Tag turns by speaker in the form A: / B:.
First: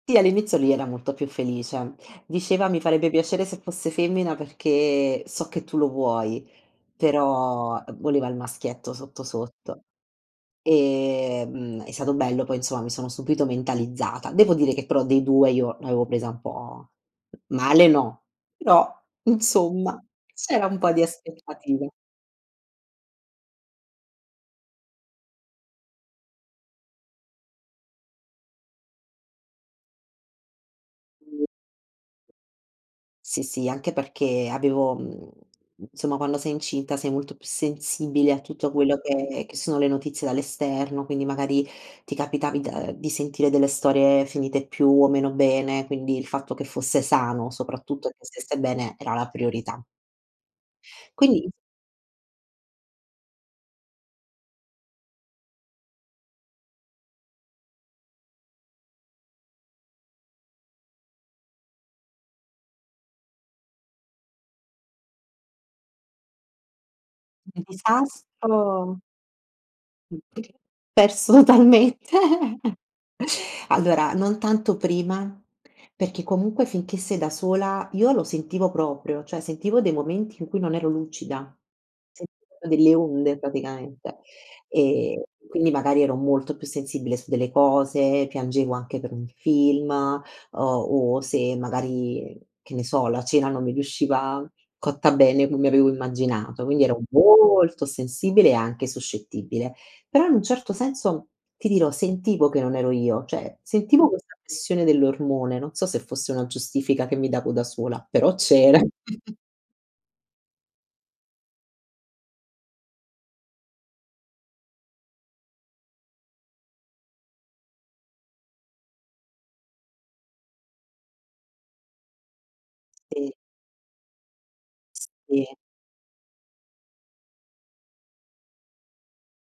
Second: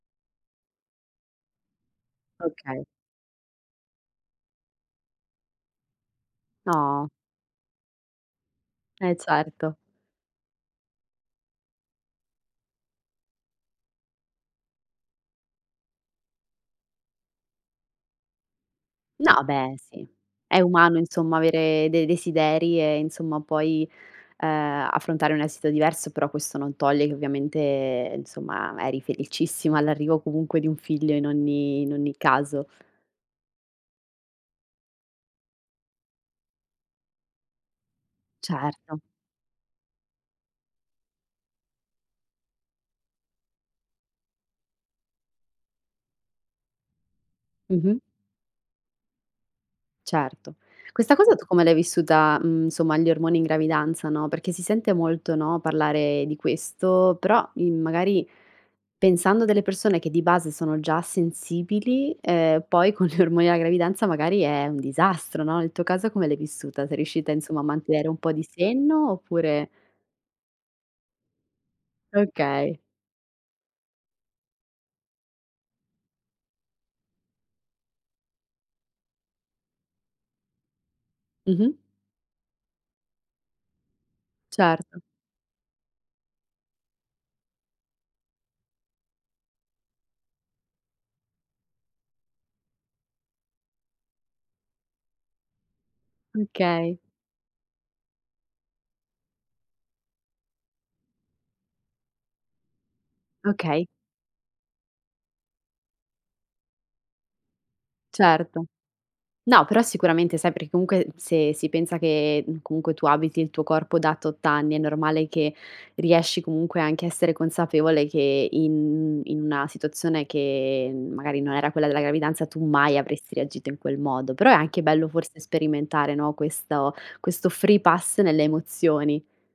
A: Sì, all'inizio lui era molto più felice. Diceva: "Mi
B: Okay.
A: farebbe piacere se fosse femmina, perché so che tu lo vuoi".
B: No.
A: Però voleva il maschietto,
B: Eh,
A: sotto,
B: certo.
A: sotto. Ehm, è stato bello poi, insomma, mi sono subito mentalizzata. Devo dire che, però dei 2, io l'avevo presa un po' male, no. Però,
B: No, beh,
A: insomma,
B: sì. È
A: c'era un po'
B: umano,
A: di
B: insomma,
A: aspettativa.
B: avere dei desideri e, insomma, poi, uhm, affrontare un esito diverso, però questo non toglie che ovviamente, insomma, eri felicissima all'arrivo comunque di un figlio in
A: Mh.
B: ogni in ogni caso.
A: Sì, sì, anche perché avevo mhmm, insomma, quando sei incinta sei molto più sensibile a tutto quello
B: Certo.
A: che che sono le notizie dall'esterno, quindi, magari, ti capitavi da ehm, di sentire delle storie finite più o meno bene, quindi, il fatto che fosse sano,
B: Mh-mh.
A: soprattutto e che stesse bene, era la priorità.
B: Certo, questa cosa tu
A: Quindi
B: come l'hai vissuta, mhmm, somma gli ormoni in gravidanza, no, perché si sente molto, no, parlare di questo, però, uhm, magari pensando a delle persone che di base sono già sensibili, ehm, poi con gli ormoni alla gravidanza magari è un disastro, no, nel tuo caso come l'hai vissuta? Sei riuscita, insomma, a mantenere un po' di
A: Disastro.
B: senno, oppure
A: [unintelligible] Perso talmente.
B: Okay.
A: Allora, non tanto prima, perché comunque finché sei da sola io lo sentivo proprio, cioè sentivo dei momenti in cui non ero lucida.
B: Mh-mh.
A: Sentivo delle onde praticamente,
B: Certo.
A: ehm, quindi magari ero molto più sensibile su delle cose, piangevo anche per un film, uhm, o se magari, che ne so, la cena non mi riusciva cotta bene come avevo immaginato. Quindi,
B: Okay.
A: ero molto sensibile e anche suscettibile, però in un certo senso, ti dirò, sentivo che non ero io, cioè
B: Okay.
A: sentivo questa pressione dell'ormone, non so se fosse una giustifica che mi davo da sola, però
B: Certo.
A: c'era.
B: No, però sicuramente sai, perché comunque, se si pensa che, comunque tu abiti il tuo corpo da tot anni, è normale che riesci, comunque, anche a essere consapevole che in in una situazione che, magari, non era quella della gravidanza, tu mai
A: Sì.
B: avresti reagito in quel modo, però è anche bello forse
A: Sì.
B: sperimentare, no, questo questo free-pass nelle emozioni.